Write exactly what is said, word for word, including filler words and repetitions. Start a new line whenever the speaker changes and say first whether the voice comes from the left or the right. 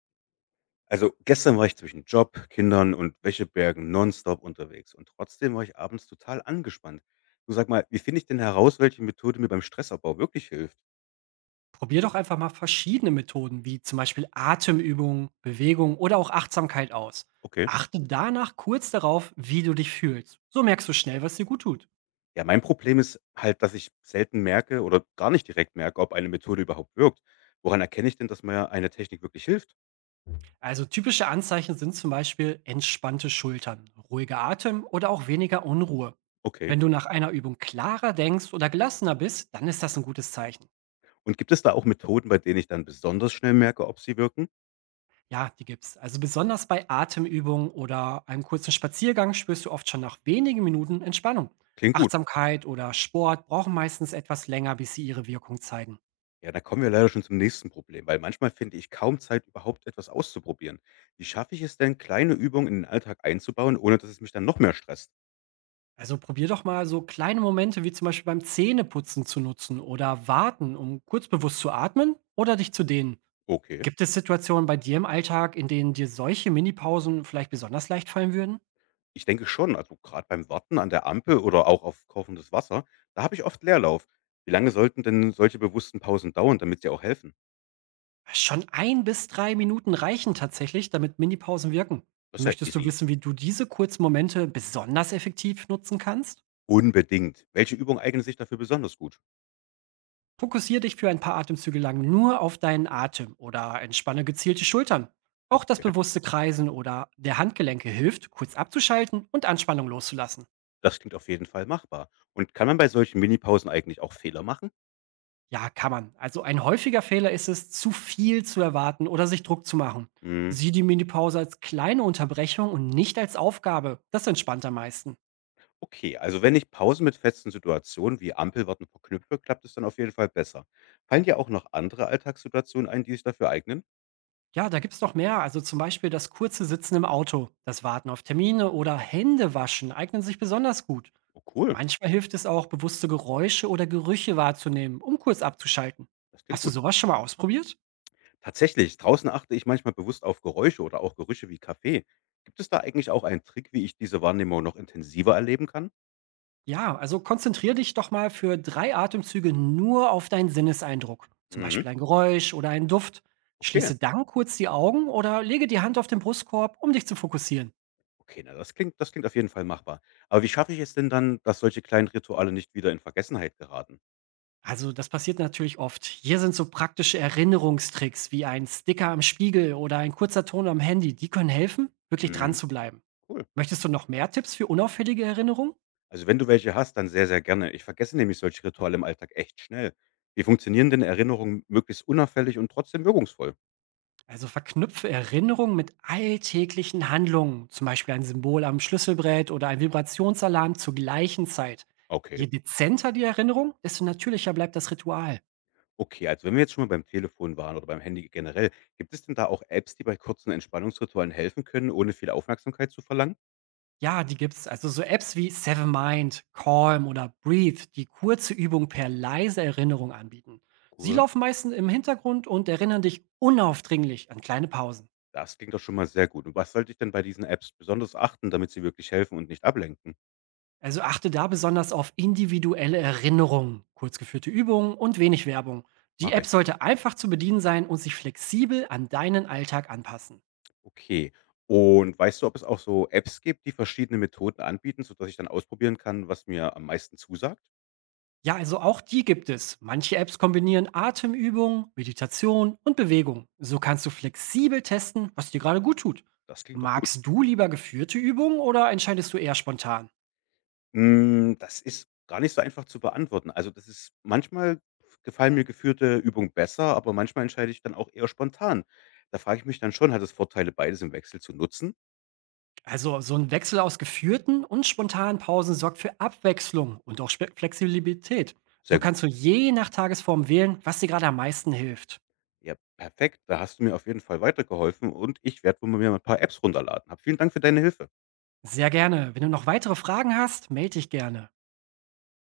left: Also gestern war ich zwischen Job, Kindern und Wäschebergen nonstop unterwegs und trotzdem war ich abends total angespannt. Du sag mal, wie finde ich denn heraus, welche Methode mir beim Stressabbau wirklich hilft?
right: Probier doch einfach mal verschiedene Methoden wie zum Beispiel Atemübungen, Bewegung oder auch Achtsamkeit aus.
left: Okay.
right: Achte danach kurz darauf, wie du dich fühlst. So merkst du schnell, was dir gut tut.
left: Ja, mein Problem ist halt, dass ich selten merke oder gar nicht direkt merke, ob eine Methode überhaupt wirkt. Woran erkenne ich denn, dass mir eine Technik wirklich hilft?
right: Also typische Anzeichen sind zum Beispiel entspannte Schultern, ruhiger Atem oder auch weniger Unruhe.
left: Okay.
right: Wenn du nach einer Übung klarer denkst oder gelassener bist, dann ist das ein gutes Zeichen.
left: Und gibt es da auch Methoden, bei denen ich dann besonders schnell merke, ob sie wirken?
right: Ja, die gibt's. Also besonders bei Atemübungen oder einem kurzen Spaziergang spürst du oft schon nach wenigen Minuten Entspannung.
left: Klingt gut.
right: Achtsamkeit oder Sport brauchen meistens etwas länger, bis sie ihre Wirkung zeigen.
left: Ja, da kommen wir leider schon zum nächsten Problem, weil manchmal finde ich kaum Zeit, überhaupt etwas auszuprobieren. Wie schaffe ich es denn, kleine Übungen in den Alltag einzubauen, ohne dass es mich dann noch mehr stresst?
right: Also probier doch mal so kleine Momente wie zum Beispiel beim Zähneputzen zu nutzen oder warten, um kurz bewusst zu atmen oder dich zu dehnen.
left: Okay,
right: Gibt es Situationen bei dir im Alltag, in denen dir solche Minipausen vielleicht besonders leicht fallen würden?
left: ich denke schon, also gerade beim Warten an der Ampel oder auch auf kochendes Wasser, da habe ich oft Leerlauf. Wie lange sollten denn solche bewussten Pausen dauern, damit sie auch helfen?
right: Schon ein bis drei Minuten reichen tatsächlich, damit Minipausen wirken.
left: Das ist ja
right: Möchtest du
left: easy.
right: wissen, wie du diese kurzen Momente besonders effektiv nutzen kannst?
left: Unbedingt. Welche Übung eignet sich dafür besonders gut?
right: Fokussiere dich für ein paar Atemzüge lang nur auf deinen Atem oder entspanne gezielt die Schultern. Auch das
left: Okay,
right: bewusste Kreisen oder der Handgelenke hilft, kurz abzuschalten und Anspannung loszulassen.
left: das klingt auf jeden Fall machbar. Und kann man bei solchen Minipausen eigentlich auch Fehler machen?
right: Ja, kann man. Also ein häufiger Fehler ist es, zu viel zu erwarten oder sich Druck zu machen.
left: Hm.
right: Sieh die Minipause als kleine Unterbrechung und nicht als Aufgabe. Das entspannt am meisten.
left: Okay, also wenn ich Pausen mit festen Situationen wie Ampelwarten verknüpfe, klappt es dann auf jeden Fall besser. Fallen dir auch noch andere Alltagssituationen ein, die sich dafür eignen?
right: Ja, da gibt's noch mehr. Also zum Beispiel das kurze Sitzen im Auto, das Warten auf Termine oder Hände waschen eignen sich besonders gut.
left: Oh cool,
right: Manchmal hilft es auch, bewusste Geräusche oder Gerüche wahrzunehmen, um kurz abzuschalten.
left: das klingt
right: Hast du
left: gut.
right: sowas schon mal ausprobiert?
left: Tatsächlich, draußen achte ich manchmal bewusst auf Geräusche oder auch Gerüche wie Kaffee. Gibt es da eigentlich auch einen Trick, wie ich diese Wahrnehmung noch intensiver erleben kann?
right: Ja, also konzentriere dich doch mal für drei Atemzüge nur auf deinen Sinneseindruck, zum
left: Mhm.
right: Beispiel ein Geräusch oder einen Duft.
left: Okay,
right: Schließe dann kurz die Augen oder lege die Hand auf den Brustkorb, um dich zu fokussieren.
left: okay, na das klingt, das klingt auf jeden Fall machbar. Aber wie schaffe ich es denn dann, dass solche kleinen Rituale nicht wieder in Vergessenheit geraten?
right: Also das passiert natürlich oft. Hier sind so praktische Erinnerungstricks wie ein Sticker am Spiegel oder ein kurzer Ton am Handy. Die können helfen, wirklich dran
left: Mhm.
right: zu bleiben.
left: Cool.
right: Möchtest du noch mehr Tipps für unauffällige Erinnerungen?
left: Also, wenn du welche hast, dann sehr, sehr gerne. Ich vergesse nämlich solche Rituale im Alltag echt schnell. Wie funktionieren denn Erinnerungen möglichst unauffällig und trotzdem wirkungsvoll?
right: Also verknüpfe Erinnerungen mit alltäglichen Handlungen, zum Beispiel ein Symbol am Schlüsselbrett oder ein Vibrationsalarm zur gleichen Zeit.
left: Okay.
right: Je dezenter die Erinnerung, desto natürlicher bleibt das Ritual.
left: Okay, also wenn wir jetzt schon mal beim Telefon waren oder beim Handy generell, gibt es denn da auch Apps, die bei kurzen Entspannungsritualen helfen können, ohne viel Aufmerksamkeit zu verlangen?
right: Ja, die gibt's. Also so Apps wie Seven Mind, Calm oder Breathe, die kurze Übung per leise Erinnerung anbieten. Sie
left: Cool.
right: laufen meistens im Hintergrund und erinnern dich unaufdringlich an kleine Pausen.
left: Das klingt doch schon mal sehr gut. Und was sollte ich denn bei diesen Apps besonders achten, damit sie wirklich helfen und nicht ablenken?
right: Also achte da besonders auf individuelle Erinnerungen, kurz geführte Übungen und wenig Werbung. Die
left: Mache
right: App
left: ich.
right: sollte einfach zu bedienen sein und sich flexibel an deinen Alltag anpassen.
left: Okay. Und weißt du, ob es auch so Apps gibt, die verschiedene Methoden anbieten, sodass ich dann ausprobieren kann, was mir am meisten zusagt?
right: Ja, also auch die gibt es. Manche Apps kombinieren Atemübungen, Meditation und Bewegung. So kannst du flexibel testen, was dir gerade gut tut.
left: Das klingt doch gut.
right: Magst du lieber geführte Übungen oder entscheidest du eher spontan?
left: Hm, das ist gar nicht so einfach zu beantworten. Also, das ist manchmal gefallen mir geführte Übungen besser, aber manchmal entscheide ich dann auch eher spontan. Da frage ich mich dann schon: „Hat es Vorteile, beides im Wechsel zu nutzen?“
right: Also so ein Wechsel aus geführten und spontanen Pausen sorgt für Abwechslung und auch Spe- Flexibilität. So
left: Sehr gut.
right: kannst du je nach Tagesform wählen, was dir gerade am meisten hilft.
left: Ja, perfekt. Da hast du mir auf jeden Fall weitergeholfen und ich werde wohl mir mal ein paar Apps runterladen. Hab vielen Dank für deine Hilfe.
right: Sehr gerne. Wenn du noch weitere Fragen hast, melde dich gerne.